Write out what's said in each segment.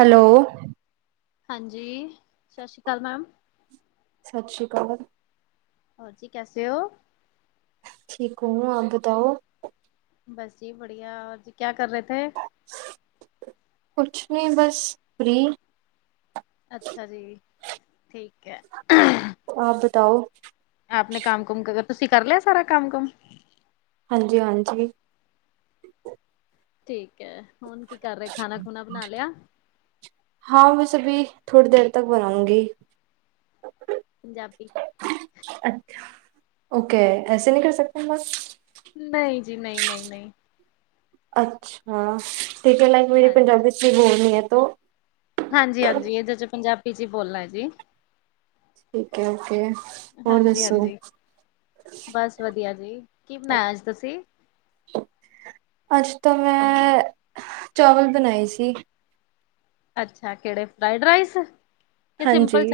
Hello ਹਾਂਜੀ ਸਤਿ ਸ਼੍ਰੀ ਅਕਾਲ ਮੈਮ ਸਤਿ ਸ਼੍ਰੀ ਅਕਾਲ। ਕੈਸੇ ਹੋ? ਠੀਕ ਹੂੰ ਆਪ ਬਤਾਓ? ਬਸ ਜੀ ਬੜੀਆ ਜੀ ਕਿਆ ਕਰ ਰਹੇ ਥੇ? ਕੁੱਛ ਨੀ ਬਸ ਫ੍ਰੀ ਅੱਛਾ ਜੀ। ਠੀਕ ਹੈ। ਆਪ ਬਤਾਓ ਆਪਣੇ ਕੰਮ-ਕੁਮ ਤੁਸੀਂ ਕਰ ਲਿਆ ਸਾਰਾ ਕੰਮ-ਕੁਮ ਹਾਂਜੀ-ਹਾਂਜੀ ਠੀਕ ਹੈ ਹੁਣ ਕੀ ਕਰ ਰਹੇ ਖਾਣਾ-ਖੁਣਾ ਬਣਾ ਲਿਆ ਹਾਂ ਮੈਂ ਸਭੀ ਥੋੜ੍ਹੀ ਦੇਰ ਤੱਕ ਬਣਾਉਂਗੀ ਪੰਜਾਬੀ ਅੱਛਾ ਓਕੇ ਐਸੇ ਨਹੀਂ ਕਰ ਸਕਤੇ ਮੈਮ ਨਹੀਂ ਜੀ ਨਹੀਂ-ਨਹੀਂ-ਨਹੀਂ ਅੱਛਾ ਕਈ-ਕਈ ਲੈੱਗਵੇਜ ਹਾਂਜੀ ਪੰਜਾਬੀ ਚ ਵੀ ਬੋਲਣੀ ਐ ਤੋ ਹਾਂਜੀ- ਹਾਂਜੀ ਇਹਦੇਾਂ ਚ' ਪੰਜਾਬੀ ਚ' ਹੀ ਬੋਲਣਾ ਹੈ ਜੀ। ਠੀਕ ਹੈ ਓਕੇ, ਹੋਰ ਹਾਂਜੀ ਦੱਸੋ? ਹਾਂਜੀ ਬਸ ਵਧੀਆ ਜੀ ਕੀ ਬਣਾਇਆ ਅੱਜ ਤੁਸੀਂ? ਅੱਜ ਤਾਂ ਮੈਂ, ਚਾਵਲ ਬਣਾਏ ਸੀ। ਅੱਛਾ ਕਿਹੜੇ ਫਰਾਈਡ ਰਾਇਸ ਹਾਂਜੀ,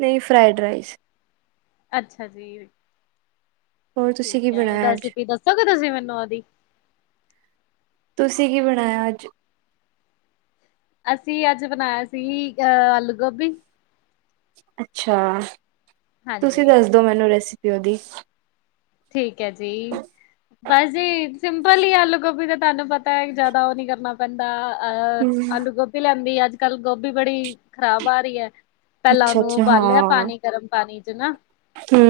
ਨਹੀਂ ਫਰਾਈਡ ਰਾਈਸ। ਅੱਛਾ ਜੀ। ਹੋਰ ਤੁਸੀਂ ਠੀਕ ਕੀ ਹੈ ਬਣਾਇਆ ਅੱਜ ਰੈਸਪੀ ਦੱਸੋਗੇ ਤੁਸੀਂ ਮੈਨੂੰ ਉਹਦੀ। ਤੁਸੀਂ ਕੀ ਬਣਾਇਆ ਅੱਜ? ਅਸੀਂ ਅੱਜ ਬਣਾਇਆ ਸੀ ਅ ਆਲੂ- ਗੋਭੀ। ਅੱਛਾ ਤੁਸੀਂ ਹਾਂਜੀ ਦੱਸਦੋ ਮੈਨੂੰ ਰੈਸਪੀ ਉਦੀ ਠੀਕ ਹੈ ਜੀ ਬਸ ਜੀ ਸਿੰਪਲ ਹੀ ਆਲੂ-ਗੋਭੀ ਦਾ ਤੁਹਾਨੂੰ ਪਤਾ ਹੈ ਜਿਆਦਾ ਉਹ ਨੀ ਕਰਨਾ ਬੰਦਾ ਅਹ ਹਮ ਆਲੂ-ਗੋਭੀ ਲੈਂਦੀ ਅੱਜ-ਕੱਲ੍ਹ ਗੋਭੀ ਬੜੀ ਖ਼ਰਾਬ ਆ ਰਹੀ ਐ। ਪਹਿਲਾਂ ਉਹਨੂੰ ਅੱਛਾ-ਅੱਛਾ ਉਬਾਲਿਆ ਹਾਂ ਪਾਣੀ ਗਰਮ ਪਾਣੀ ਚ ਨਾ ਹੂੰ।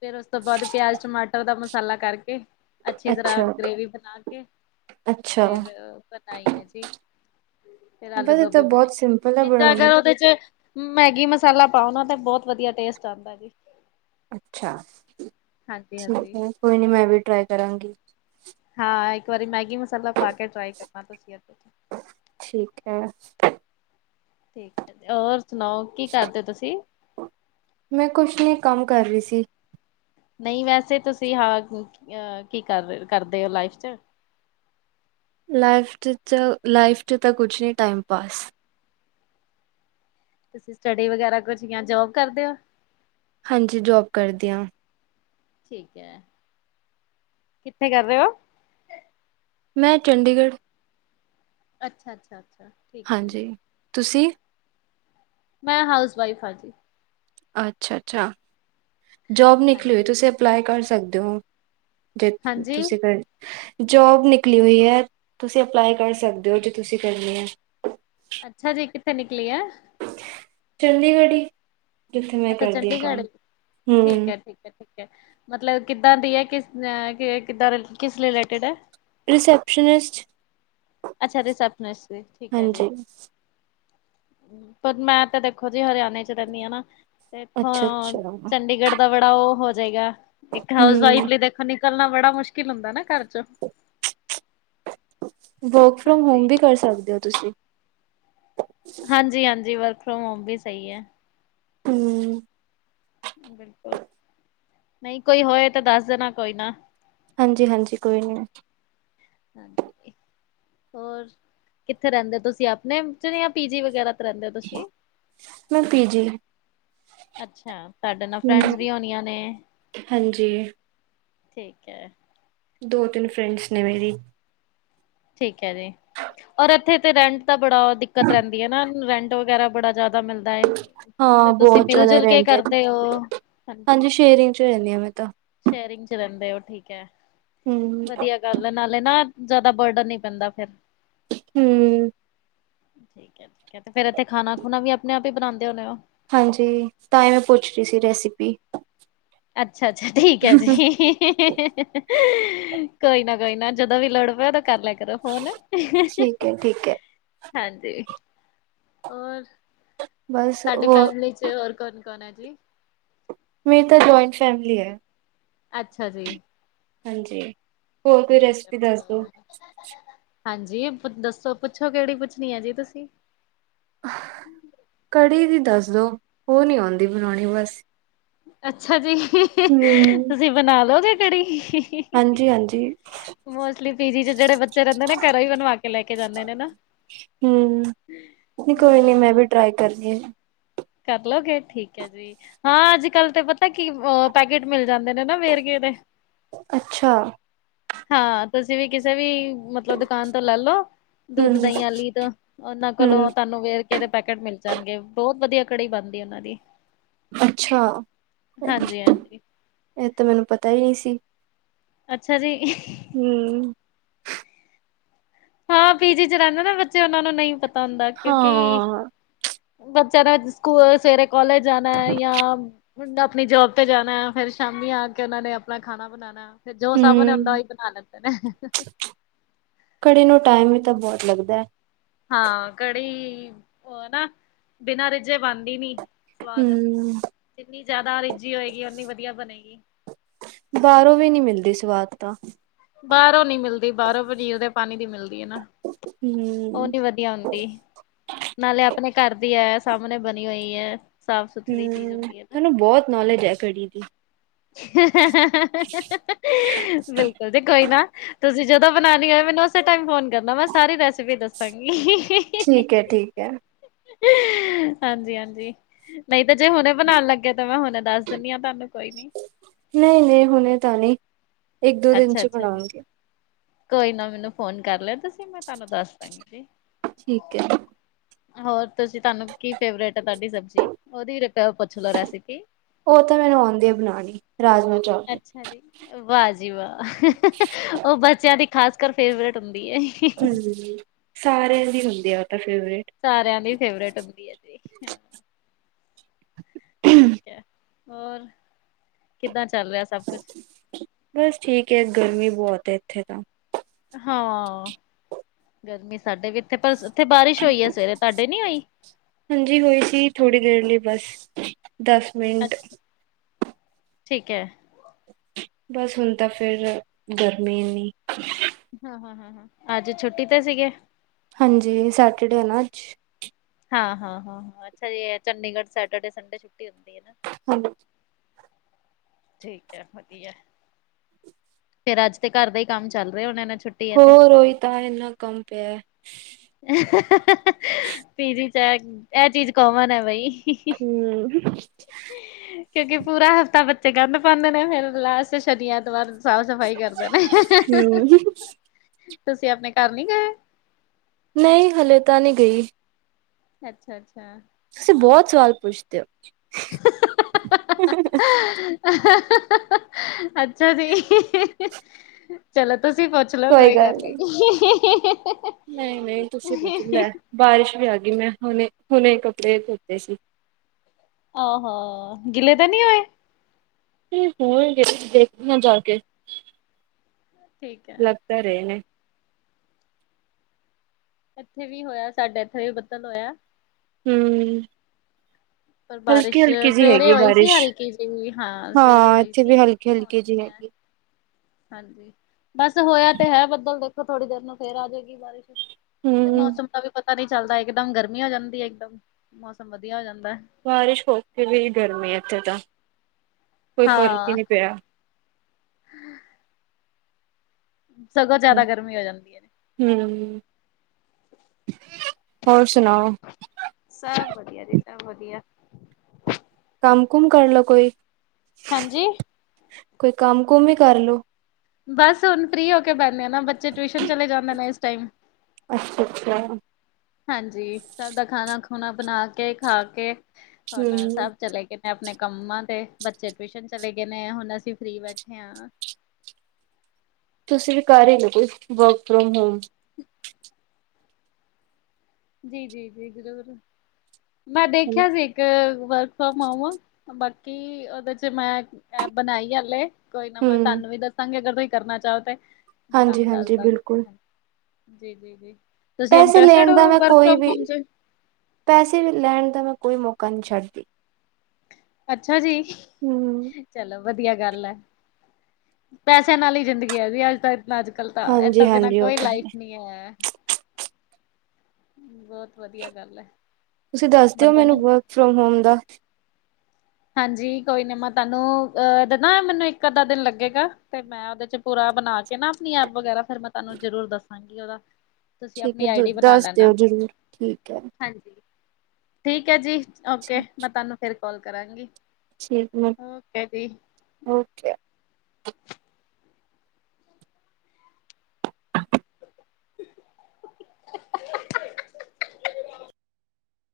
ਫੇਰ ਉਸ ਤੋਂ ਬਾਅਦ ਪਿਆਜ਼ ਟਮਾਟਰ ਦਾ ਮਸਾਲਾ ਕਰਕੇ ਅੱਛੀ ਤਰ੍ਹਾਂ ਅੱਛਾ-ਅੱਛਾ ਗ੍ਰੇਵੀ ਬਣਾ ਕੇ ਫਿਰ ਬਣਾਈ ਆ ਜੀ। ਫਿਰ ਆਲੂ ਬਸ ਇਹ ਤਾਂ ਗੋਭੀ ਬਣਾਈ। ਬਹੁਤ ਸਿੰਪਲ ਹੈ ਇਦਾਂ ਬਣਾਉਣੀ ਅਗਰ ਉਹਦੇ ਚ ਮੈਗੀ ਮਸਾਲਾ ਪਾਓ ਨਾ ਤੇ, ਬਹੁਤ ਵਧੀਆ ਟੇਸਟ ਆਉਂਦਾ ਹੈ। ਅੱਛਾ ਹਾਂਜੀ ਠੀਕ ਹਾਂਜੀ। ਹੈ। ਕੋਈ ਨ ਮੈਂ ਵੀ ਟਰਾਈ ਕਰਾਂਗੀ। ਹਾਂ। ਇੱਕ ਵਾਰੀ ਮੈਗੀ ਮਸਾਲਾ ਪਾ ਕੇ ਟਰਾਈ ਕਰਨਾ ਸੀ। ਠੀਕ ਹੈ। ਹੋਰ ਸੁਣਾਓ ਕੀ ਕਰਦੇ ਹੋ ਤੁਸੀਂ? ਮੈਂ ਕੁਛ ਨੀ ਕੰਮ ਕਰ ਰਹੀ ਸੀ। ਨਹੀਂ ਵੈਸੇ ਤੁਸੀਂ ਹਾਂ, ਅਹ ਕੀ ਕਰ-ਕਰਦੇ ਹੋ ਲਾਈਫ ਚ? ਲਾਈਫ ਚ, ਲਾਈਫ ਚ ਤਾਂ ਕੁਛ ਨਹੀਂ ਟਾਈਮ ਪਾਸ। ਤੁਸੀਂ ਸਟੱਡੀ ਵਗੈਰਾ ਕੁਛ ਜਾਂ ਜੋਬ ਕਰਦੇ ਹੋ? ਹਾਂਜੀ। ਜੋਬ ਕਰਦੇ ਹਾਂ। ਠੀਕ ਹੈ। ਕਿੱਥੇ ਕਰ ਰਹੇ ਹੋ? ਮੈਂ ਚੰਡੀਗੜ੍ਹ। ਅੱਛਾ-ਅੱਛਾ-ਅੱਛਾ। ਹਾਂਜੀ। ਤੁਸੀਂ ਮੈਂ ਹਾਊਸ ਵਾਈਫ ਹਾਂ ਜੀ। ਅੱਛਾ-ਅੱਛਾ। ਜੋਬ ਨਿਕਲੀ ਹੋਈ, ਹਾਂਜੀ ਹਾਂਜੀ ਤੁਸੀਂ ਅਪਲਾਈ ਕਰ ਸਕਦੇ ਹੋ। ਜੇ ਹਾਂਜੀ ਤੁਸੀਂ ਕਰ ਜੋਬ ਨਿਕਲੀ ਹੋਈ ਹੈ। ਤੁਸੀਂ ਅਪਲਾਈ ਕਰ ਸਕਦੇ ਹੋ, ਜੋੇ ਤੁਸੀਂ ਕਰਨੀ ਹੈ। ਅੱਛਾ ਜੀ। ਕਿੱਥੇ ਨਿਕਲੀ ਹੈ? ਚੰਡੀਗੜ੍ਹ ਜਿੱਥੇ ਮੈਂ ਅੱਛਾ ਕਰਦੀ ਹਾਂ ਚੰਡੀਗੜ੍ਹ ਕੰਮ। ਠੀਕ ਹਮਮ। ਹੈ ਠੀਕ ਹੈ ਠੀਕ ਹੈ। ਮਤਲਬ ਕਿੱਦਾਂ ਦੀ ਹੈ? ਕਿੱਦਾਂ ਕਿਸ ਰਿਲੇਟਿਡ ਹੈ? ਰਿਸੈਪਸ਼ਨਨਿਸਟ। ਅੱਛਾ। ਰਿਸੈਪਸ਼ਨਿਸਟ ਦੀ ਠੀਕ ਹੈ ਹਾਂਜੀ, ਜੀ। ਪਰ ਮੈਂ ਤੇ ਦੇਖੋ ਜੀ ਹਰਿਆਣੇ ਚ ਰਹਿੰਦੀ ਹਾਂ ਨਾ, ਤੇ ਇੱਥੋਂ ਅੱਛਾ-ਅੱਛਾ। ਚੰਡੀਗੜ੍ਹ ਦਾ ਬੜਾ ਉਹ ਹੋ ਜਾਏਗਾ। ਇੱਕ ਹਾਊਸ ਹੂੰ, ਵਾਈਫ ਲਈ ਦੇਖੋ ਨਿਕਲਣਾ ਬੜਾ ਮੁਸ਼ਕਿਲ ਹੁੰਦਾ ਨਾ ਘਰ ਚੋਂ। ਵਰਕ ਫਰੋਮ ਹੋਮ ਹਾਂਜੀ ਵੀ ਕਰ ਸਕਦੇ ਹੋ ਤੁਸੀਂ। ਹਾਂਜੀ - ਹਾਂਜੀ। ਵਰਕ ਫਰੋਮ ਹੋਮ ਵੀ ਸਹੀ ਹੈ। ਹਮ। ਬਿਲਕੁਲ ਨਹੀਂ ਕੋਈ ਹੋਏ ਤਾਂ, ਦੱਸ ਦੇਣਾ ਕੋਈ ਨਾ। ਹਾਂਜੀ-ਹਾਂਜੀ। ਕੋਈ ਨੀ ਏ। ਹਾਂਜੀ। ਹੋਰ ਕਿੱਥੇ ਰਹਿੰਦੇ ਤੁਸੀਂ? ਆਪਣੇ ਚ ਜਾਂ ਪੀਜੀ ਵਗੈਰਾ ਤੇ ਰਹਿੰਦੇ ਹੋ ਤੁਸੀਂ ਮੈ ਪੀਜੀ। ਅੱਛਾ। ਤੁਹਾਡੇ ਨਾਲ ਹੂੰ, ਫਰੈਂਡਸ ਵੀ ਹੋਣੀਆਂ ਨੇ। ਹਾਂਜੀ। ਠੀਕ ਹੈ। ਦੋ ਤਿੰਨ ਫਰੈਂਡਸ ਨੇ ਮੇਰੀ। ਠੀਕ ਹੈ ਜੀ। ਔਰ ਇੱਥੇ ਤੇ ਰੈਂਟ ਦਾ ਬੜਾ ਦਿੱਕਤ ਰਹਿੰਦੀ ਹੈ ਨਾ। ਰੈਂਟ ਵਗੈਰਾ ਬੜਾ ਜਿਆਦਾ ਮਿਲਦਾ ਹੈ ਹਾਂ ਤੇ ਤੁਸੀਂ ਬਹੁਤ ਮਿਲ ਜ਼ਿਆਦਾ ਜੁਲ ਕੇ ਰੈਂਟ ਐ। ਕਰਦੇ ਹੋ? ਹਾਂਜੀ। ਸ਼ੇਅਰਿੰਗ ਚ ਰਹਿੰਦੀ ਹਾਂ ਮੈਂ ਤਾਂ। ਸ਼ੇਅਰਿੰਗ ਚ ਰਹਿੰਦੇ ਹੋ, ਠੀਕ ਹੈ। ਹੂੰ, ਵਧੀਆ ਗੱਲ ਹੈ ਨਾਲੇ ਨਾ ਜ਼ਿਆਦਾ ਵਰਡਨ ਨਹੀਂ ਪੈਂਦਾ ਫੇਰ। ਹਮ। ਠੀਕ ਹੈ ਠੀਕ ਹੈ। ਤੇ ਫੇਰ ਇੱਥੇ ਖਾਣਾ ਖੁਣਾ ਵੀ ਆਪਣੇ ਆਪ ਹੀ ਬਣਾਉਂਦੇ ਹੋੁੰਣੇ ਹੋ? ਹਾਂਜੀ। ਤਾਂਹੀ ਮੈ ਪੁੱਛ ਰਹੀ ਸੀ ਰੈਸਿਪੀ। ਅੱਛਾ-ਅੱਛਾ ਠੀਕ ਹੈ ਜੀ। ਹੀ-ਹੀ-ਹੀ-ਹੀ-ਹੀ-ਹੀ-ਹੀ। ਕੋਈ ਨਾ ਕੋਈ ਨਾ ਜਦੋਂ ਵੀ ਲੋੜ ਪੈ ਕਰ ਲੈ ਕਰੋ ਫੋਨ ਠੀਕ ਐ, ਠੀਕ ਐ। ਹਾਂਜੀ। ਹੋਰ ਬਸ ਸਾਡੀ ਹੋਰ ਫੈਮਲੀ ਚ ਤੇ ਹੋਰ ਕੌਣ, ਕੌਣ ਹੈ ਜੀ? ਮੇਰੀ ਤਾਂ ਜੁਇੰਟ ਫੈਮਿਲੀ ਹੈ। ਅੱਛਾ ਜੀ। ਹਾਂਜੀ, ਹੋਰ ਕੋਈ ਠੀਕ ਹੈ। ਰੈਸਪੀ ਦੱਸ ਦੋ? ਵਧੀਆ। ਹਾਂਜੀ, ਦੱਸੋ ਪੁੱਛੋ ਕਿਹੜੀ ਪੁੱਛਣੀ ਐ ਜੀ, ਤੁਸੀਂ [unintelligible] ਕੜੀ ਦੀ ਦੱਸ ਦੋ, ਉਹ ਨੀ ਆਉਂਦੀ ਬਣਾਉਣੀ ਬਸ। ਅੱਛਾ ਜੀ। [unintelligible] ਹਂ ਤੁਸੀਂ ਬਣਾ ਲੋਗੇ ਕੜੀ? [unintelligible] ਹਾਂਜੀ, ਹਾਂਜੀ। ਮੋਸਟਲੀ ਪੀਜੀ ਚ ਜਿਹੜੇ ਬਚ ਬੱਚੇ ਰਹਿੰਦੇ ਨੇਂ, ਘਰੋ ਹੀ ਬਣਵਾ ਕੇ ਲੈ ਕੇ ਜਾਂਦੇ ਨੇਂ ਨਾਂ। ਹੂੰ, ਨੀ ਕੋਈ ਨੀ ਮੈਂ ਹਾਂ। ਵੀ ਟਰਾਈ ਕਰਨੀ ਆਂ। ਕਰਲੋਗੇ? ਠੀਕ ਐ ਜੀ। ਹਾਂ, ਅੱਜ-ਕੱਲ ਤੇ ਪਤਾ ਕੀ? ਓ ਪੈਕੇਟ ਮਿਲ ਜਾਂਦੇ ਨੇਂ ਨਾਂ ਵੇਰਗੇ ਦੇ। ਅੱਛਾ। ਹਾਂ, ਤੁਸੀਂ ਵੀ ਕਿਸੇ ਵੀ ਮਤਲਬ ਦ ਦੁਕਾਨ ਤੋਂ ਲੈ ਲੋ। ਦੁੱਧ ਹੂੰ, ਦਹੀਂ ਆਲੀ ਤੋਂ ਉਹਨਾਂ ਹੂੰ, ਕੋਲੋਂ ਤੁਹਾਨੂੰ ਵੇਰਕਾ ਦੇ ਪੈਕੇਟ ਮਿਲ ਜਾਣਗੇਂ, ਬਹੁਤ ਵਧੀਆ ਕੜੀ ਬਣਦੀ ਉਹਨਾਂ ਦੀ। ਅੱਛਾ, ਹਾਂਜੀ ਹਾਂਜੀ ਇਹ ਤਾਂ ਮੈਨੂੰ ਪਤਾ ਈ ਨਈਂ ਸੀ। ਅੱਛਾ ਜੀ। [unintelligible] ਹਂ ਹਾਂ, ਪੀਜੀ ਚ ਰਹਿੰਦੇ ਨਾਂ ਬੱਚੇ, ਉਹਨਾਂ ਨੂੰ ਨ੍ਹੀਂ ਪਤਾ ਹੁੰਦਾ ਕਿਉਂਕਿ ਹਾਂ, ਬੱਚਿਆਂ ਨੇ ਸਕੂਲ ਸਵੇਰੇ ਕਾਲਜ ਜਾਣਾ ਹੈ ਯਾ ਹੁਣ ਆਪਣੀ ਜੋਬ ਤੇ ਜਾਣਾ, ਫੇਰ ਸ਼ਾਮੀ ਆ ਕੇ ਉਹਨਾਂ ਨੇਂ ਆਪਣਾ ਖਾਣਾ ਬਣਾਣਾ। ਫੇਰ ਜੋ ਸਾਮਣੇ ਨੇਂ ਹੁੰਦਾ, ਹੂੰ, ਉਹੀ ਬਣਾ ਲੈਂਦੇ ਨੇਂ। [unintelligible] ਕੜੀ ਨੂੰ ਟਾਈਮ ਵੀ ਤਾਂ ਬਹੁਤ ਲੱਗਦਾ ਐ। ਹਾਂ, ਕੜੀ, ਉਹ ਨਾਂ ਬਿਨਾਂ ਰਿੱਝੇ ਬਣਦੀ ਨੀਂ ਸਵਾਦ ਹੂੰ। ਜਿੰਨੀ ਜ਼ਿਆਦਾ ਰਿੱਝੀ ਹੋਏਗੀ, ਓਨੀ ਵਧੀਆ ਬਣੇਗੀ। ਬਾਹਰੋਂ ਵੀ ਨ੍ਹੀਂ ਮਿਲਦੀ ਸਵਾਦ ਤਾਂ ਬਾਹਰੋਂ ਨੀਂ ਮਿਲਦੀ ਬਾਹਰੋਂ ਪਨੀਰ ਦੇ ਪਾਣੀ ਦੀ ਮਿਲਦੀ ਐ ਨਾਂ, ਉਹ ਹੂੰ। ਨੀਂ ਵਧ [unintelligible] ਹੁੰਦੀ ਨਾਲੇ ਆਪਣੇ ਘਰ ਦੀ ਹੈ, ਸਾਹਮਣੇ ਬਣੀ ਹੋਈ ਐ। ਹਂ, ਤੁਹਾਨੂੰ ਬਹੁਤ ਨੌਲੇਜ ਐ, ਕੜੀ ਦੀ। [unintelligible] ਬਿਲਕੁਲ ਜੀ, ਕੋਈ ਨਾਂ। ਤੁਸੀਂ ਜਦੋਂ ਬਣਾਉਣੀ ਹੋਏ, ਮੈਨੂੰ ਉਸੇ ਟਾਈਮ ਫੋਨ ਕਰਨਾਂ, ਮੈਂ ਸਾਰੀ ਰੈਸਪੀ ਦੱਸਾਂਗੀ। [unintelligible] ਠੀਕ ਏ, ਠੀਕ ਐ। [unintelligible] ਹਾਂਜੀ, ਹਾਂਜੀ। ਨਈਂ ਤੇ ਜੇ ਹੁਣੇ ਬਣਾਉਣ ਲੱਗੇ ਔ ਤਾਂ ਮੈਂ ਹੁਣੇ ਦੱਸ ਦਿੰਣੀ ਆਂ ਤੁਹਾਨੂੰ। ਕੋਈ ਨੀਂ ਨਈਂ, ਨਈਂ ਹੁਣੇ ਤਾਂ ਨਈਂ ਅੱਛਾ, ਅੱਛਾ। ਕੋਈ ਨਾਂ ਮੈਨੂੰ ਫੋਨ ਕਰ ਲੇਣਾ ਤੁਸੀਂ, ਮੈਂ ਤੁਹਾਨੂੰ ਦੱਸ ਦਾਂਗੀ। ਠੀਕ ਐ। ਹੋਰ ਤੁਸੀਂ ਤੁਹਾਨੂੰ ਕੀ ਫੇਵਰੇਟ ਐ ਤੁਹਾਡੀ ਸਬਜ਼ੀ, ਉਹਦੀ ਪੁੱਛ ਲੋੋ ਰੈਸਪੀ ਉਹ ਤਾਂ ਮੈਨੂੰ ਆਉਂਦੀ ਆ ਬਣਾਉਣੀ, ਰਾਜਮਾ ਚਾਵਲ। ਅੱਛਾ ਵਾਹ ਜੀ, ਵਾਹ [unintelligible] ਉਹ ਬੱਚਿਆਂ ਦੀ ਖਾਸ ਕਰ ਫੇਵਰੇਟ ਹੁੰਦੀ ਏ। ਹਂ, ਸਾਰਿਆਂ ਦੀ ਹੁੰਦੀ ਆ ਉਹ ਤਾਂ ਫੇਵਰੇਟ ਸਾਰਿਆਂ ਦੀ ਫੇਵਰੇਟ ਹੁੰਦੀ ਐ ਜੀ। ਠੀਕ ਐ, ਹੋਰ ਕਿੱਦਾਂ ਚੱਲ ਰਿਹਾ ਸਭ ਕੁਛ? ਬਸ ਠੀਕ ਐ, ਗਰਮੀ ਬਹੁਤ ਐ ਇੱਥੇ ਤਾਂ। ਹਾਂ, ਗਰਮੀ ਸਾਡੇ ਵੀ ਇੱਥੇ ਪਰ ਉੱਥੇ ਬਾਰਿਸ਼ ਹੋਈ ਐ ਸਵੇਰੇ, ਤੁਹਾਡੇ ਨੀਂ ਹੋਈ? ਹਾਂਜੀ ਹੋਈ ਸੀ, ਥੋੜ੍ਹੀ ਦੇਰ ਲਈ ਬਸ ਦਸ [inaudible] ਅੱ, ਠੀਕ ਐ। ਬਸ ਹੁਣ ਤਾਂ ਫੇਰ ਗਰਮੀ ਇੰਨੀ ਹਾਂ-ਹਾਂ- ਹਾਂ-ਹਾਂ, ਅੱਜ ਛੁੱਟੀ ਤੇ ਸੀਗੇ। ਹਾਂਜੀ, ਸੈਟਰਡੇ ਐ ਨਾ ਅੱਜ। ਹਾਂ ਹਾਂ ਹਾਂ ਹਾਂ, ਅੱਛਾ ਜੀ। ਚੰਡੀਗੜ੍ਹ ਸੈਟਰਡੇ ਸੰਡੇ ਛੁੱਟੀ ਹੁੰਦੀ ਐਨਾਂ। ਹੈਲੋ, ਠੀਕ ਐ ਵਧੀਆ, ਫੇਰ ਅੱਜ ਤੇ ਘਰ ਦਾ ਹੀ ਕੰਮ ਚੱਲ ਰਿਹਾ ਹੋਣੇ ਨੇ ਛੁ ਹੋਰ, ਉਹੀ ਤਾਂ ਐਨਾ ਕੰਮ ਪਿਆ। ਪੀ ਜੀ ਚ, ਇਹ ਚੀਜ਼ ਕੋਮਨ ਐ ਬਈ। ਹੂੰ, ਕਿਉਂਕਿ ਪੂਰਾ ਹਫ਼ਤਾ ਬੱਚੇ ਗੰਦ ਪਾਂਦੇ ਨੇ, ਫੇਰ ਲਾਸਟ ਸ਼ਨੀ, ਐਤਵਾਰ। ਸਾਫ਼ ਸਫ਼ਾਈ ਕਰਦੇ ਨੇ, ਹਮ ਤੁਸੀਂ ਆਪਣੇ ਘਰ ਨੀ ਗਏ। ਨਹੀਂ ਹਲੇ ਤਾਂ ਨਹੀਂ ਗਈ। ਅੱਛਾ- ਅੱਛਾ। ਤੁਸੀਂ ਬਹੁਤ ਸਵਾਲ ਪੁੱਛਦੇ ਹੋ। ਅੱਛਾ ਜੀ, ਚਲੋ ਤੁਸੀਂ ਪੁੱਛ ਚਲੋ ਕੋਈ ਗੱਲ ਨੀ ਨਹੀਂ- ਨਹੀਂ ਤੁਸੀਂ ਪੁੱਛੋ, ਲੈ ਬਾਰਿਸ਼ ਵੀ ਆ ਗਈ, ਮੈਂ ਹੁਣੇ-ਹੁਣੇ ਕੱਪੜੇ ਧੋਤੇ ਸੀ। ਹਾਂ- ਹਾਂ, ਗਿਲੇ ਤਾਂ ਨਹੀਂ ਹੋਏ। ਉੱਥੇ ਹੀ ਹੋਣਗੇ, ਦੇਖਦੀ ਆਂ ਜਾ ਕੇ। ਠੀਕ ਐ। ਘਰੇ ਨੇ ਇੱਥੇ ਵੀ ਹੋਇਆ, ਸਾਡੇ ਇੱਥੇ ਵੀ ਬੱਦਲ ਹੋਇਆ। ਹੂੰ, ਪਰ ਹਲਕੀ- ਬਾਰਿਸ਼ ਹਲਕੀ ਜੀ ਹੈਗੀ ਸਵੇਰੇ ਐ ਹੋਈ ਸੀ ਬਾਰਿਸ਼, ਹਲਕੀ ਜਿਹੀ ਸਵੇਰੇ ਹਾਂ ਹੋਈ ਇੱਥੇ ਸੀ। ਵੀ ਹਲਕੀ- ਹਲਕੀ ਜੀ ਐ। [inaudible] ਹਾਂਜੀ, ਬਸ ਹੋਇਆ ਤੇ ਹੈ ਬੱਦਲ ਦੇਖੋ, ਥੋੜੀ ਦੇਰ ਨੂੰ ਫੇਰ ਆ ਜੇਗੀ ਬਾਰਿਸ਼। ਹੂੰ ਮੌਸਮ ਦਾ ਵੀ ਪਤਾ ਨੀ ਚੱਲਦਾ, ਇੱਕ ਦਮ ਗਰਮੀ ਹੋ ਜਾਂਦੀ ਐ, ਇਕ ਦਮ ਮੌਸਮ ਵਧੀਆ ਹੋ ਜਾਂਦਾ। ਬਾਰਿਸ਼ ਹੋ ਕੇ ਵੀ ਗਰਮੀ ਇਥੇ ਤਾਂ, ਕੋਈ ਫ਼ਰਕ ਹੀ ਹਾਂ ਨਹੀਂ ਪਿਆ। ਸਗੋਂ ਜਿਆਦਾ ਗਰਮੀ ਹੋ ਜਾਂਦੀ ਐ। ਹੂੰ, ਹੋਰ ਸੁਣਾਓ ਸਭ ਵਧੀਆ ਜੀ, ਸਭ ਵਧੀਆ। ਕੰਮ ਕੁੰਮ ਕਰ ਲੋ ਕੋਈ। ਹਾਂਜੀ, ਕੋਈ ਕੰਮ ਕੁੰਮ ਈ ਕਰਲੋ। ਬਸ ਹੁਣ ਫ੍ਰਰੀ ਹੋ ਕੇ ਬਹਿਨੇ ਆ ਨਾ, ਬੱਚੇ ਟਿਊਸ਼ਨ ਚਲੇ ਜਾਂਦੇ ਨੇ ਇਸ ਟਾਈਮ। ਅੱਛਾ- ਅੱਛਾ। ਹਾਂਜੀ, ਸਭ ਦਾ ਖਾਣਾ ਖੁਣਾ ਬਣਾ ਕੇ, ਖਾ ਕੇ ਹੁਣ ਸਭ ਚਲੇ ਗੇ ਨੇ। ਆਪਣੇ ਕੰਮਾਂ ਤੇ, ਬੱਚੇ ਟਿਊਸ਼ਨ ਚਲੇ ਗਏ ਨੇ, ਹੁਣ ਅਸੀਂ ਫਰੀ ਬੈਠੇ ਆਂ। ਤੁਸੀਂ ਵੀ ਕਰ ਈ ਲੋ ਕੋਈ, ਵਰਕ ਫਰੋਮ ਹੋਮ। ਜੀ-ਜੀ-ਜੀ ਜ਼ਰੂਰ, ਮੈਂ ਦੇਖਿਆ ਸੀ। ਵਰਕ ਫਰੋਮ ਹੋਮ, ਬਾਕੀ ਉਹਦੇ ਚ ਮੈਂ ਬਣਾਈ ਐ ਹਲੇ। ਕੋਈ ਨਾ ਮੈਂ ਹੂੰ ਤੁਹਾਨੂੰ ਵੀ ਦੱਸਾਂਗੀ, ਅਗਰ ਤੁਸੀਂ ਕਰਨਾ ਚਾਹੋ ਤੇ। ਹਾਂਜੀ- ਹਾਂਜੀ, ਬਿਲਕੁਲ। ਜੀ- ਜੀ, ਤੁਸੀਂ ਪੈਸੇ ਇਨਟਰਸਟਡ ਲੈਣ ਦਾ ਹੋ। ਮੈਂ ਵਰਕ ਕੋਈ ਫਰੋਮ ਵੀ ਹੋਮ ਚ ਪੈਸੇ ਲੈਣ ਦਾ, ਮੈਂ ਕੋਈ ਮੌਕਾ ਨਹੀਂ ਛੱਡਦੀ। ਅੱਛਾ ਜੀ, ਹੂੰ ਚਲੋ ਵਧੀਆ ਗੱਲ ਐ, ਪੈਸਿਆਂ ਨਾਲ ਹੀ ਜ਼ਿੰਦਗੀ ਹੈ ਜੀ ਅੱਜ ਤੱਕ। ਅੱਜ- ਕੱਲ ਤਾਂ ਇਹ ਹਾਂਜੀ ਤੋ ਬਿਨਾਂ ਹਾਂਜੀ ਉਹ ਕੋਈ ਤਾਂ ਹੈ ਲਾਈਫ ਨਹੀਂ ਹੈ। ਬਹੁਤ ਵਧੀਆ ਗੱਲ ਐ। ਤੁਸੀਂ, ਦੱਸ ਦਿਓ ਬੰਦੇ ਮੈਨੂੰ ਨੇ ਵਰਕ ਫਰੋਮ ਹੋਮ ਦਾ। ਹਾਂਜੀ ਕੋਈ ਨੀ, ਮੈਂ ਤੁਹਾਨੂੰ ਅਹ, ਦਦਾ ਮੈਨੂੰ ਇੱਕ ਅੱਧਾ ਦਿਨ ਲੱਗੇਗਾ, ਤੇ ਮੈਂ ਉਹਦੇ ਚ। ਪੂਰਾ ਬਣਾ ਕੇ ਨਾ, ਆਪਣੀ ਐਪ ਵਗੈਰਾ ਫੇਰ ਮੈਂ ਤੁਹਾਨੂੰ ਜ਼ਰੂਰ ਦੱਸਾਂਗੀ ਉਹਦਾ। ਤੁਸੀਂ ਠੀਕ ਹੈ, ਆਪਣੀ ਆਈ ਦ ਡੀ ਬਣਾ ਦੱਸ ਲੈਣਾ। ਦਿਓ ਜਰੂਰ, ਠੀਕ ਹੈ। ਹਾਂਜੀ ਠੀਕ ਐ ਜੀ ਓਕੇ, ਠੀਕ ਮੈਂ ਤੁਹਾਨੂੰ ਫਿਰ ਕੌਲ ਕਰਾਂਗੀ। ਠੀਕ, ਮੈਮ ਓਕੇ ਜੀ। ਓਕੇ।